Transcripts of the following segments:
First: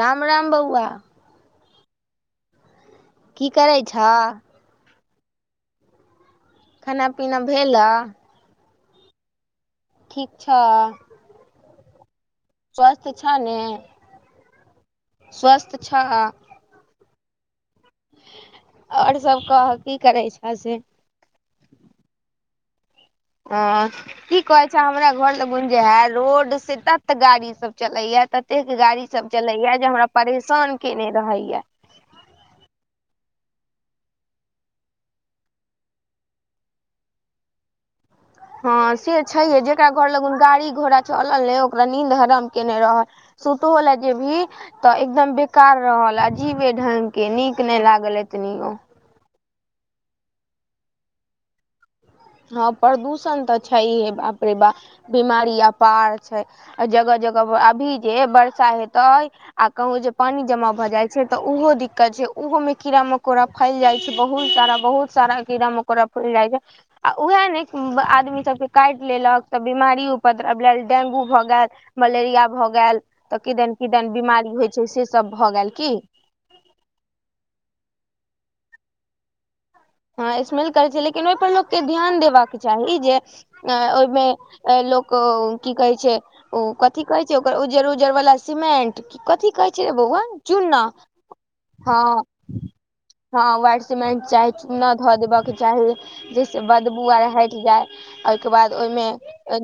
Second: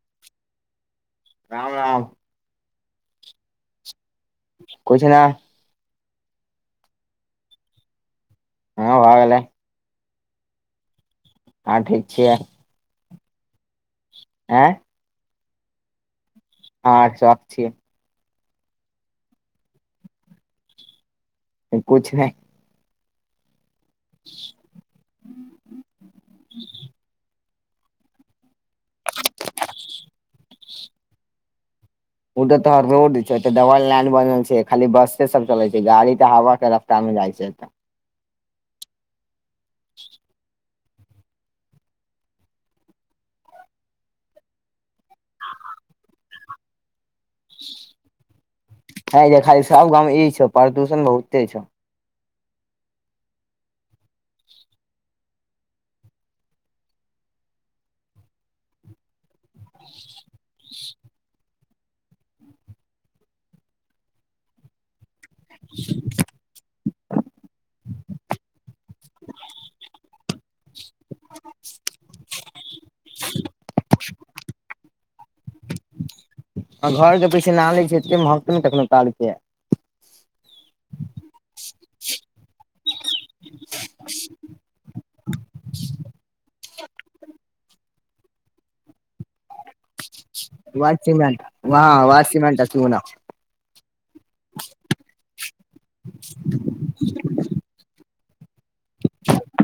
राम-राम बौअवा। राम-राम। की करै छऽ। कुछ नै। खाना-पीना भेलऽ। हां भाए गेलै। ठीक छऽ। हां ठीक छियै। स्वस्थ छा ने। अएं। स्वस्थ छऽ। हां स्वस्थ छिये। और सब कहऽ की करै छऽ से। कुछ नै। आ की कहै छऽ हमरा घर लगुन जे आय रोड से तत गाड़ी सब चलैया ततेक गाड़ी सब चलैया जे हमरा परेशान केने रहैया। उ‌ त तोहर रोड छै, एता डबल लाइन बनल छै, खाली बसे सब चलै छै, गाड़ी तऽ हवा के र ता मे जाय छै एतऽ। हां से छैहये जेकरा घर लगुन गाड़ी-घोड़ा चलल अय ओकरा नीन्द हराम केना रहल। सुतहो लै जेभी तऽ एकदम बेकार रहल, अजीबे ढंग के नीक नै लागल एतनियो। हय ये खाली सब गाँव मे ई छौ प्रदूषण बहुते छौ। हां प्रदूषण तऽ छैहये बाप रे बा बिमारी अपार छै। अ जगह-जगह पर अभी जे बरसा हेतै आ कहु जे पानी जमा भऽ जाय छै तऽ उहो दिक्कत छै, उहो मे कीड़ा-मकौड़ा फैल जाय छै बहुत सारा, बहुत सारा कीड़ा-मकौड़ा फैल जाय छै। आ उहाए नै उम्म ब आदमी सब के काएट लेलक तऽ बिमारी उपद्रव लाए, डेंगू भऽ गेल मलेरिया भऽ गेल तऽ किदन-किदन बिमारी होय छै से सब भऽ गेल की। आ घर के पीछे नाली छै, एते महकतौ नै कखनो काल के। हां स्मेल करै छै, लेकिन ओय पर लोक के ध्यान देबाक चाही जे ए ओय मे ए लोक की कहै छै उ कथी कहै छै ओकर उज्जर-उज्जर वला सीमेंट की कथि कहै के बौअवा चुन्ना वैह सीमेंट वहाँ हां। वैह सीमेंट आ चूना हां वाइट सिमेंट चाही, चूना धऽ देबा के चाही जै से बदबू आर हैट जाय। ए के बाद ओय मे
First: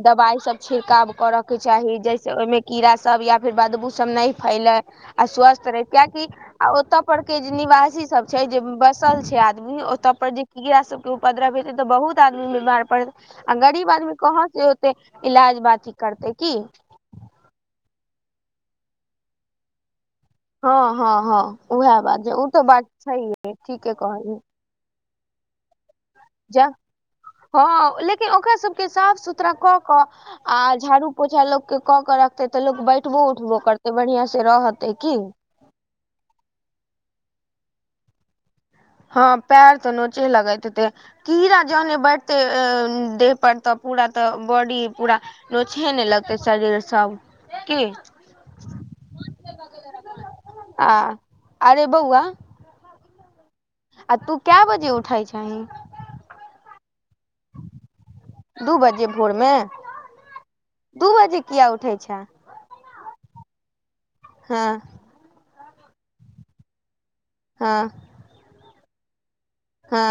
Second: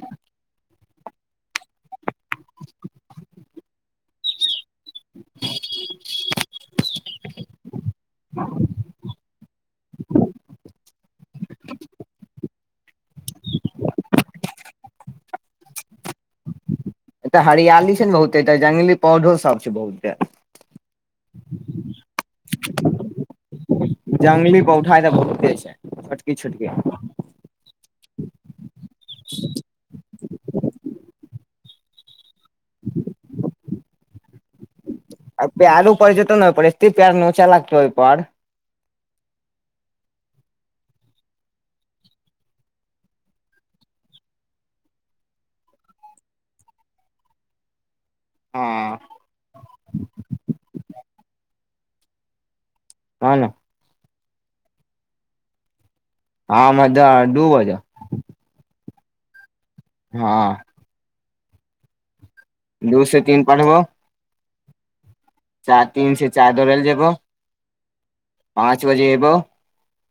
दवाय सब छिड़काव करक के चाही जै से ओयमे कीड़ा सब या फिर बदबू सब नै फैले। आ स्वस्थ रही कियाएकि आ ओता पर के जे निवासी सब छै जे बसल छै आ ओता पर जे कीड़ा सबके उपद्रव हेतै त बहुत आदमी बीमार पड़तै आ गरीब आदमी कहाँ से ओते इलाज बाती करतै की। एतऽ हरियाली छै नै बहुतेऽ त जंगली पौधो सब छै बहुत। हां-हां-हां उहाए बात जे उ तऽ बात छैेहये ठीके कहलीये। ली पौठा एतऽ बहुते छै छोटकी-छोटकी। हां लेकिन ओकरा सबके साफ-सुथरा कऽ कऽ आ झाड़ू-पोछा लोकके कऽ के रखतै तऽ लोक बैठबो-उठबो करतै बढ़ियां से रहतै की। आ पाएरो पड़ जेतो नै ओय पर एते पाएर नोचा लागतो ओय पर। हां पाएर तऽ नोचे लगैत हेते। कीड़ा जहने बढ़तै अ देह पर त पूरा त बॉडी पूरा नोचहे ने लगतै शरीर सब की। हँ। आ अरे बौआ ह ने। आ तू कए बजे उठय छहीं। हँ मज डू बजे। दू बजे भोरमे। हँ। दू बजे किया उठय छैं। दू से तीन पढ़ब हँ। चार तीन से चारि दौड़ै ल जेबऽ हँ। पाँच बजे एबौ हँ।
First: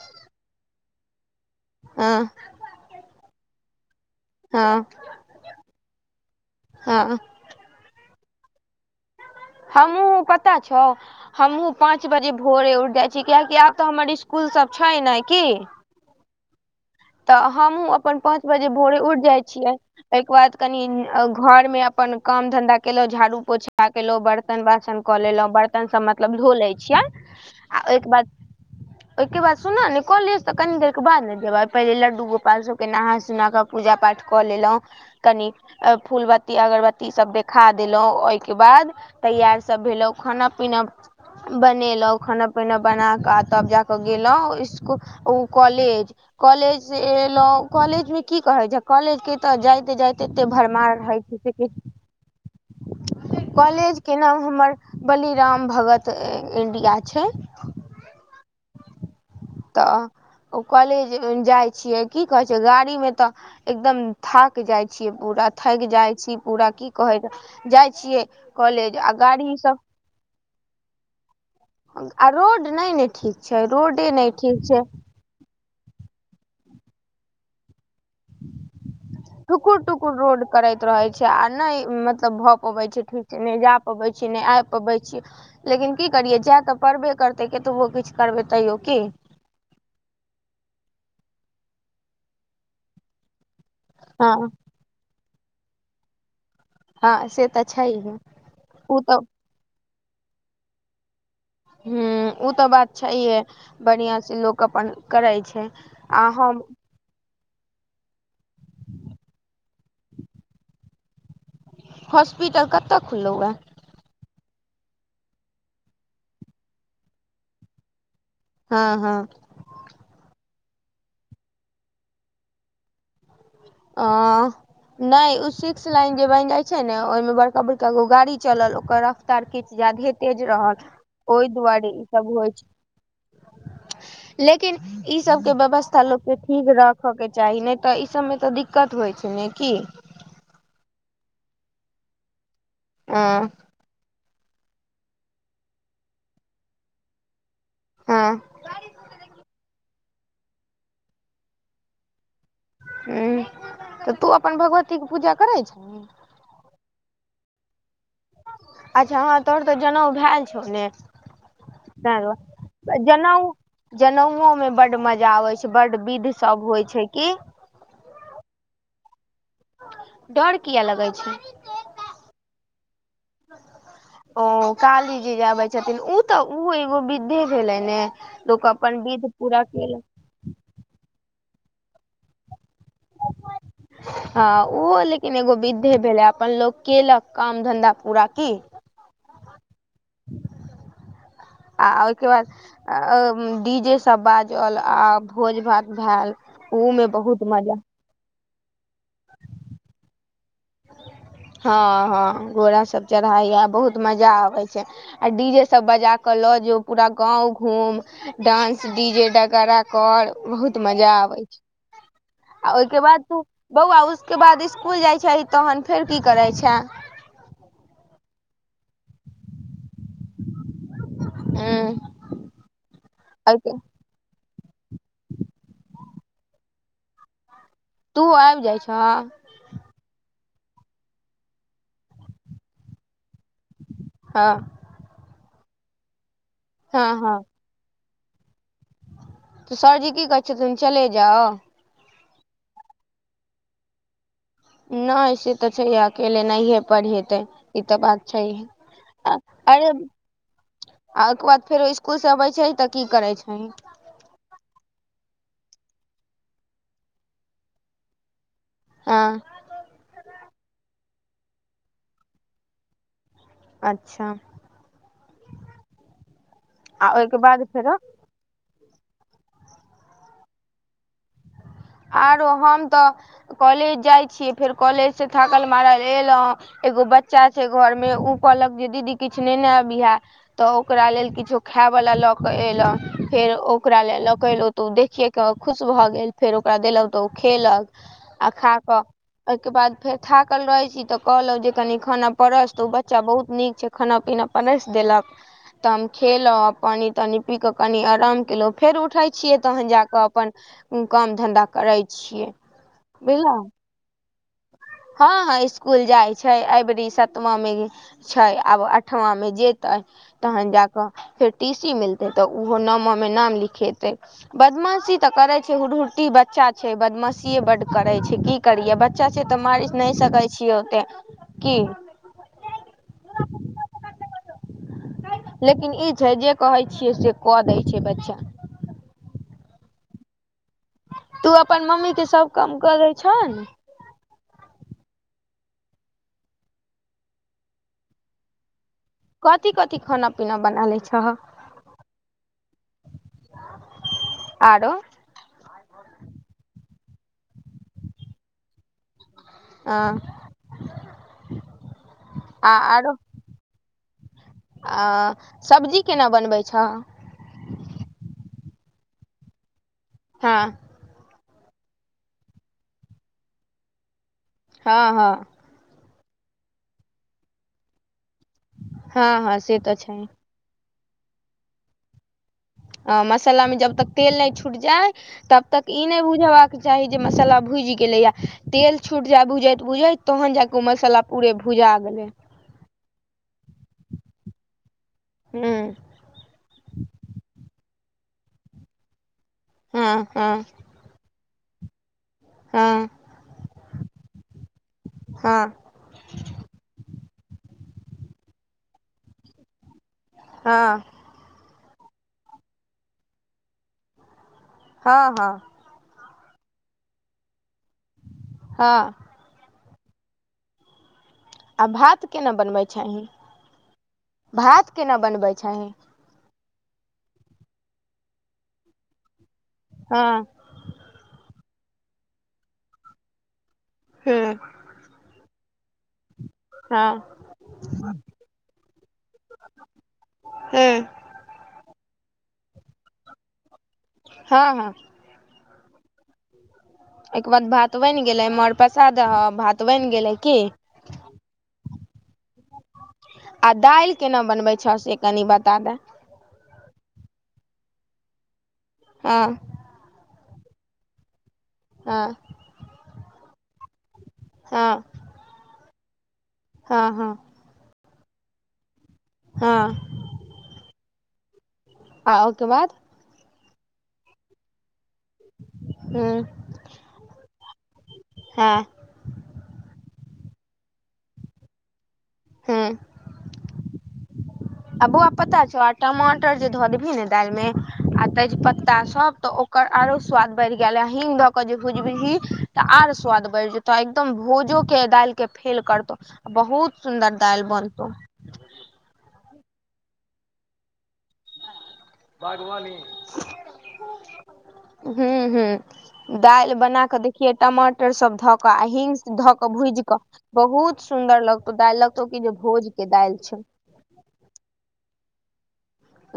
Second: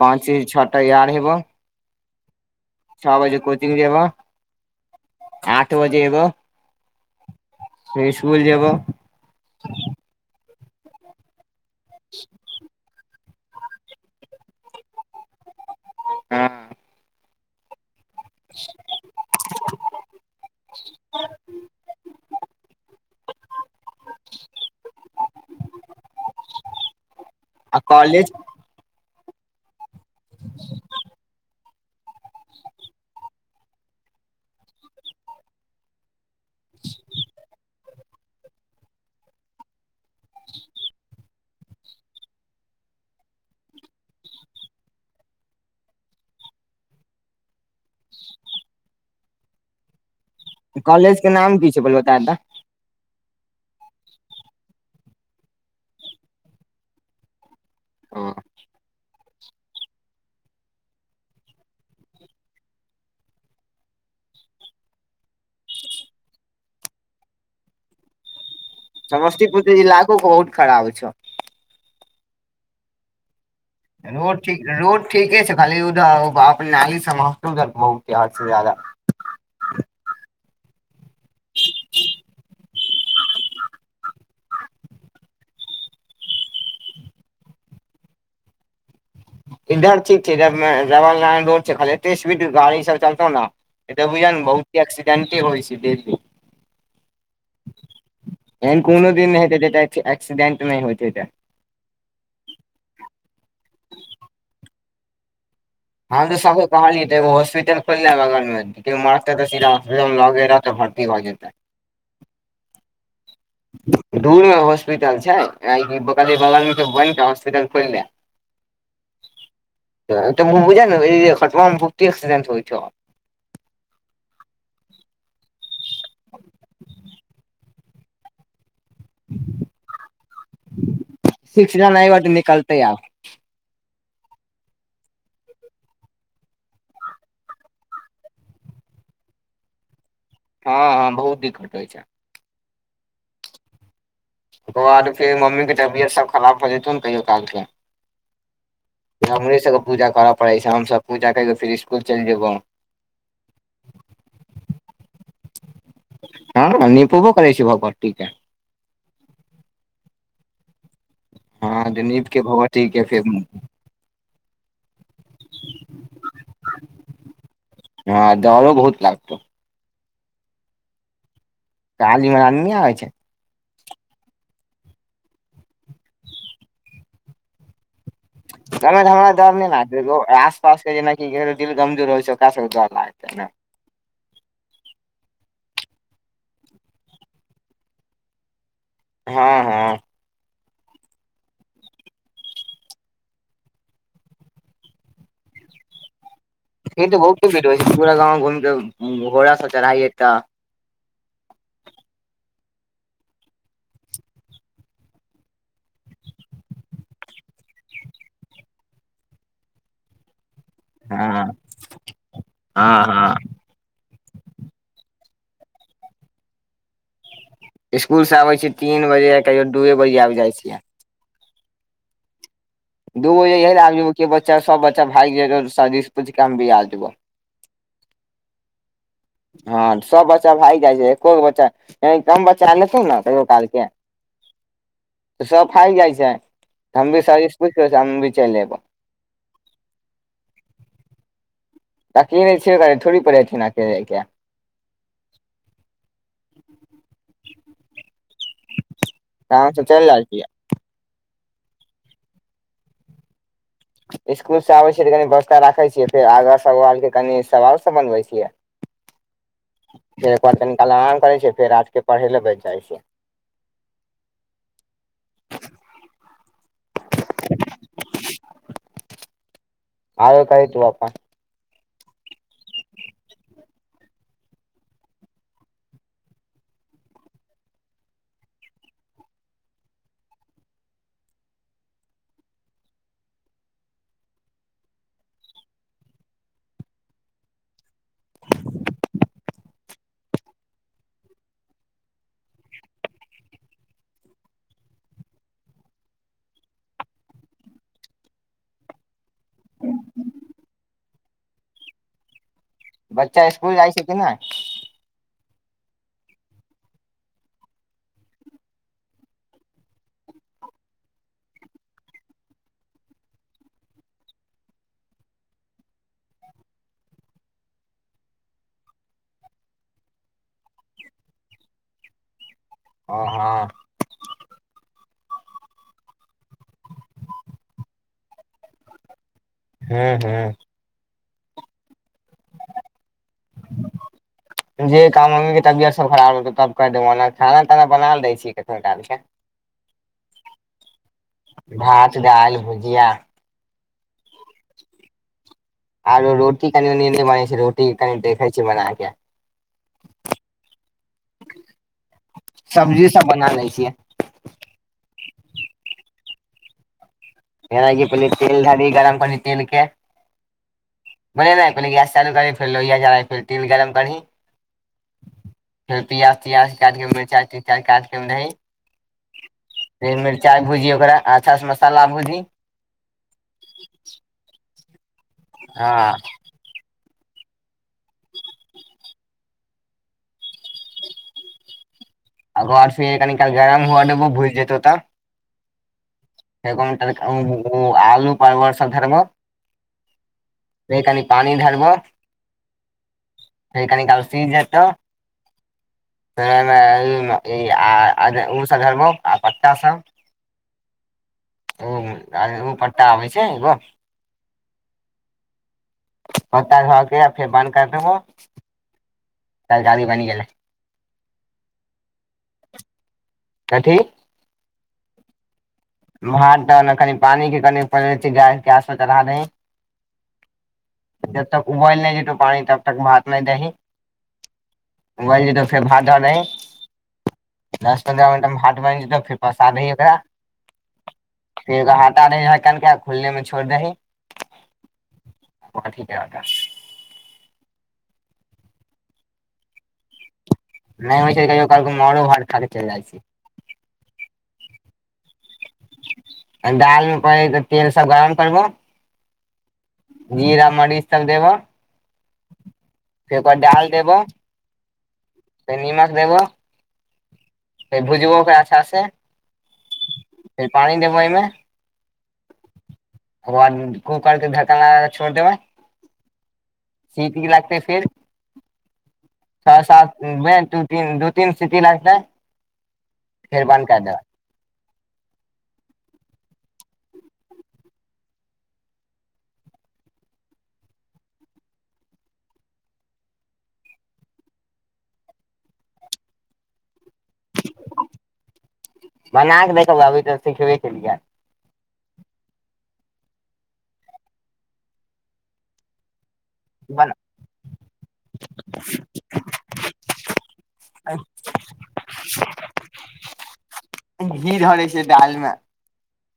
पाँच से छ तैयार हेबौ। ह। छ बजे कोचिंग जेबौ, हँ सात बजे एबौ। हँ फेर इसकुल जेबौ। हमहु पता छौ हमहु पांच बजे भोरे उठय छी कियाकि आब त हमर इसकुल सब छैय नइ की। हँ। तऽ हमहहुँ अपन पाँच बजे भोरे उठ जाइ छियै। एहिके बाद कनि घर मे अपन काम धंधा केलहु झाड़ू पोछा बर्तन बासन क लेलहुँ बर्तन सभ मतलब धो लै छियनि आ ओयके बाद ओयके बाद सुनऽ ने कॉलेज त कनि देर के बाद ने जेबय। पहिले लड्डू गोपाल सबके नहा सुना क पूजा पाठ क लेलहुँ कनि अ फूल बत्ती अगरबत्ती सब देखा देलहुं ओयके बाद तैयार सब भेलहुं खाना-पीना बनेलहुँ खाना -पीना बना क आ तब जा क गेलहुँ इसकुल ओ कॉलेज कॉलेज से एलौं कॉलेजमे की कहे छैय कॉलेज के त जाइते जाइते भर कॉलेजके नाम की छैय पहिले बता त। कॉलेजके नाम हमर बली राम भगत इंडिया छैय। ह। त ओ कॉलेज जाइ छियै की कहै छैय गाड़ी में त एकदम थाकि जाइ छीयै पूरा थाकि जाइ छियै पूरा की कहै जाइ छियै। कॉलेज आ गाड़ी समस्तीपुर त सब इलाको बहुत खराब छ। आ रोड नय ने ठीक छै रोडे नइ रोड ठीक छैय। ठीक छैय [unintelligible] ठुकुर टुकुर रोड करैत रहय छैय आ नय मतलब भए पबे छैय ठीक ने जा पबै छी नहि आइब पबै छी। लेकिन की करियै जाय त पड़बे करतय केतबो किछ करबै तैयो की। इधर ठीक छै, जब डबल लाइन रोड छै खाली, एते स्पीड गाड़ी सब चलतौ न [unintelligible] हँ बहुते एक्सिडेंटे होइ छैे डेली हँ से तऽ छैहे एहन ओ कोनो तऽ दिन हेतै, जे एतऽ एक्सीडेंट नहि होइत हेतै। हम्म उ तऽ बात छैहे, बढ़ियां से लोक अपन करै छै। हम त सब कहलियै त एगो हॉस्पिटल खोइले बगल मे कियो मारतै तऽ सीधा होस्पिटल लगे रहतै भर्ती भऽ जेतै। हॉस्पिटल कतऽ खुललौ ए दूर मे हॉस्पिटल छै, काहे की कहलियै बगल बैनक हॉस्पिटल खोलि लैं। हँ-हँ त तऽ बुझ ने खतमा मे बहुते एक्सिडेंट होइ छ अँ नहि ओ सिक्स लाइन जे बनि जाय छै ने, ओहि में बड़का-बड़का गो गाड़ी चलल ओकर रफ्तार किछु ज्यादहे तेज रहल, ओहि सिक्स दुआरे जन एहि बाटे ईसब होइ छै। निकलतै [inaudible] लेकिन ई सब के व्यवस्था लोक के ठीक राखऽ के चाही, ने त ई सब मे तऽ दिक् कत होइ छै ने की? हँ- हँ बहुत दिक्कत होइ छै। आँ ओकर बाद फेर, मम्मी के तबियत सब खराब भ जेतौ ने, कहियो काल के हँ हमरे सबके पूजा करऽ पड़ै छै, हमसब पूजा कर क फेर स्कुल चलि जेबो। हम्म तऽ तू अपन भगवती के पूजा करै छ हँ-हँ निपोबो करै छी भगवती के अच्छा ह तोर तऽ जनउ भैल छौ ने हँ तै नीप के भगवती दुआ के फेर जनउ जनउओ में बड मजा आबै छै, बड विध सब होइ छै की। हँ डरो बहुत लागतौ। डर किया लगै छै काली महारानी नय आब‌इ छै। ओ काली जी जे आबै छथिन, उ तऽ उ एगो विद्धे भेलै ने लोक घर अपन में त विध हमरा डर पूरा नहि लागतै केलक एगो एस पास के जेनाकि केकरो दिल गमजोर होइ छै, ओकरा सबके डर लागतै ने हँ उ लेकिन एगो विद्धे भेलै, अपन लोक केलक काम धन्धा पूरा की हँ-हँ आ ओहिके बाद डी जेे सब बाजल, आ भोज-भात भैल। उहूं ई में तऽ बहुत बहुते भीड़ होइ मजा छै पूरा गाँव घूमिक, घोड़ा स चढ़ाइ एकटा हँ-हँ घोड़ा सब चढ़ाय या बहुत मजा आबै छै। आ डी जेे सब बजा क लऽ जो, पूरा गाँंव घूम डांस डी जे डगारा कर बहुत मजा आबै हँ छै, आ ओहिके हँ बाद हँ तू बौआ उसके बाद स्कुल जाइ छहि, तहन फेर की करै छै। स्कुलसँ आबै छियै तीन बजे, कहिओ द दुए बजे आबि जाइ छियै। अम्म दू बजे यह लै, आब जेबौ कि बच्चा सब बच्चा भागि जेयतौ, सरजी से पुछि के हम भी आ जेबो। तू आबि जाइ छ। हँ सब बच्चा भागि जाइ छै, एको गो बच्चा य कम बच्चा ऐतौ ने कहियो काल के हँ। त सब भाइग जाइ छै हँ हम भी हँ सरजी से पुछि के हम भी चलि अएयब। त सरजी की कहै छथुन चले जाउ? अकले छेबै थोड़ी परहेथिन अकेले‌ के। नहि से तऽ छैहे अकेले नहिये पढ़ि हेतै ई तऽ बात छैहे। तऽ हमसब चलि रहल छियै। आ ओहिके बाद फेरो इसकुल से अबै छै तऽ की करे छै? इसकुल से आबै छियै तऽ कनी वस्था राखै छियै फेर आगाँ सबालके कनि सवाल सब बनबै छियै। आ। फेर कनि काल आराम करै छै फेर रात के पढ़े ले बैठ जाइ छै। अच्छा। आ ओहिके बाद फेरो। आर कहि तू अपन। आरो हम तऽ कॉलेज जाइत छियै फेर कॉलेज सँ थाकल मारल एलहुँ। एगो बच्चा छै घर में उ कहलक जे दीदी किछ नेने अबीहे। तऽ ओकरा लेल किछो खायवला लऽक एलहु फेर ओकरा लेल ल क एलहु। त ओ देखियए क खुश भऽ गेल फेर ओकरा देलहुँ तऽ ओ खेलक आ खा कऽ ओके बाद फेर थाकल रहै छी तऽ कहलहु जे कनी खाना परस तऽ ओ बच्चा बहुत नीक छै। खाना-पीना परसि देलक। त हम खेलहुँ पानि-तानि पीक कनी आराम केलहुँ फेर उठै छियै तहन जाकऽ अपन ऊ काम धंधा करै छियै। बच्चा स्कूल जाइ छै कि नै? हऽ इसकुल जाइ छै अयबेरी सतमा मे गे छै आब अठमामे जेतै। तहन जा कऽ फेर टी सी मिलतै तऽ उहो नमा मे नाम लिखेतै। बदमाशी तऽ करै छै हुरहुरटी बच्चा छै बदमाशिये बड्ड करै छै की करियै बच्चा छै तऽ मारह नहि सकै छियै ओते की। ओ हँ। लेकिन ई छै जे कहै छियै से कऽ दै छै बच्चा। हू हू। तू अपन मम्मी के सब काम कऽ दै छहन। जे काम मम्मी के तबियत सब खराब रहतौ तब के देबौ ओना खाना ताना बना लैय छीय कहियो काल के। कथि कथि खान-पीना बनालै छहक। भात, दाल भुजिया। आरो। आरो रोटी कनिमनी नहि बनै छै रोटी कनि देखै छीय बना के। अ आ सब्जी आरो सब बना लै छियै। आ सब्जी केना बनबै छह। जेनाकि पहिले तेल ढारी गरम कोली तेल के। हँ। बोझली नहि पहिले गैस चालू करी फेर लोहिआ चढ़ै फर तेल गरम करही। हँ हँ। फेर प्याज तियाज कैट के मिरचाई तिरचाई कैट के ओहिमे दही। हँ हँ से तऽ छै। चाय भुजी ओकरा अच्छा से मसाला भुजी। अ- मसल्ला में जब तक तेल नय छूइट जाय तब तक ई हँ नहि बुझबाक- चाही जे मसल्ला भुइज गेलैयैऽ। तेल छूट जैऽ भुजैत -भुजैत तहन जा के ओ मसाला पूरे भुजा गेलय। आ घर से कनिकाल गरम हुअ देबउ भुइज जेतउ तऽ- हुं- [unintelligible] हँ -हँ- गय कनी पानी धरबऽ- हँ फे कनी काल सीजेतऽ- हँ हँ [unintelligible] आ पत्ता सब हँ- ओ-आरे ओ पट्टा आबै छै एग्गो। हँ -हँ- पत्ता ध के आ फेर बन्द कर देबौ। हँ- काइल जालि बइन गेलै। आ भात केना बनबै छही? कथी? भात केना बनबै छही? भात दन-कनि पानी के कनि पर अथी-गैस के आस पर चढ़ा दही। हँ- जब तक उबइल नइ जेतौ पानी तब तक भात नइ दही हूँ उबइल जेतौउ फेर भात द दही। हँ दस पन्द्रह मिनटमे भात बइन जेतौ फेर पसा दही ओकरा। हुं- फेर हटा दही ढक्कन के आ खुल्ले में छोइर दही, हँ -हँ- [unintelligible] अय के बाद भात बइन गेलै मांड पसा दह भात बइन गेलै की? नइ होइ छै कहियो काल क मांरो भात खाक चइल जाइ छी। आ दाइल केना बनबै छह से कनि बता दैऽ? दाइल मे पैयत तेल सब गरम करबौ, हं- जीरा मरीच तक देबऽ हं- फेर ओकरा डाल देब, हँ- फेर निमक देबो। हँ- हँ- फेर भूजबऽ ओकरा अच्छा स, हँ- फेर पानी देब एयमें, आ -ओकेे बाद? ओकबाद कूकर के ढक्कन लगा क छोइड़ देबै, उं- सीत की लागतै फेर हँ। छः सातमे दू तीन दू तीन सीटी लगतै, हँ फेर बन्द कए दे। [inaudible] आ बौआ पता छौ आ टमाटर जे धऽ देबही ने दालि में आ तेज पत्ता सब तऽ ओकर आरो स्वाद बढ़ गेलहु, हिंग द के जे भुजबही त आर स्वाद बढ़ि जेतौ। तऽ एकदम भुजो के दालि के फेल करतौ बहुत सुन्दर दाल बनतौ। बना देबै कभी त अभी सिखने केलिये। बागवानी, हुं हुं। दाइल बना कऽ देखिहै, टमाटर सभ धऽ कऽ आ ही्ग धऽ कऽ भूजि कऽ। बहुत सुन्दर लगतौ दालि लगतौ कि जे भोज के दालि छौ। घी ध दै छै दालि मे।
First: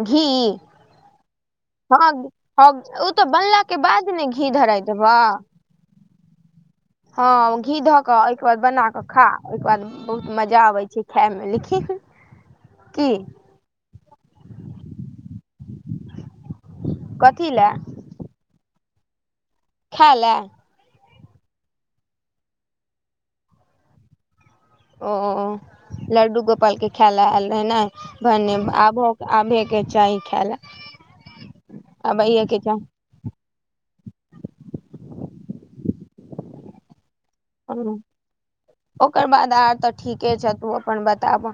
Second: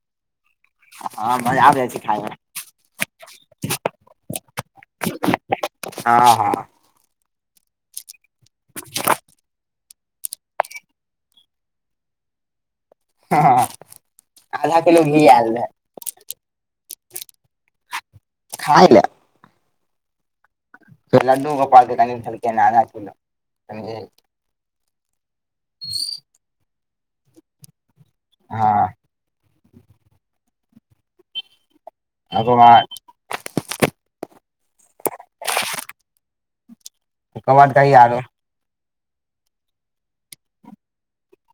घी? हँ मजा आबै जाइ छै हँ खाय ओ तऽ बनला के बाद ने घी धराय देबह। हं हँ। हँ घी धऽ कऽ ओहिके बाद बना कऽ खा, ओहिके बाद बहुत मजा आबै छै खायमे, की। हँ, आधा किलो घी आयल रहै। कथी ले। खाइ ले। खाय ले। लड्डू गोपाल के खाय ले आयल रहैे कनीके, समझी ओ लड्डू गोपालल के खाय ल आयल रहे ने, भने हँ आब आबहेके चाही खाय ले आबै ओकर के चाही। बाद ओकर बाद कही चाही आरो। ओकर बाद आर तऽ ठीके छ तू अपन बताबऽ।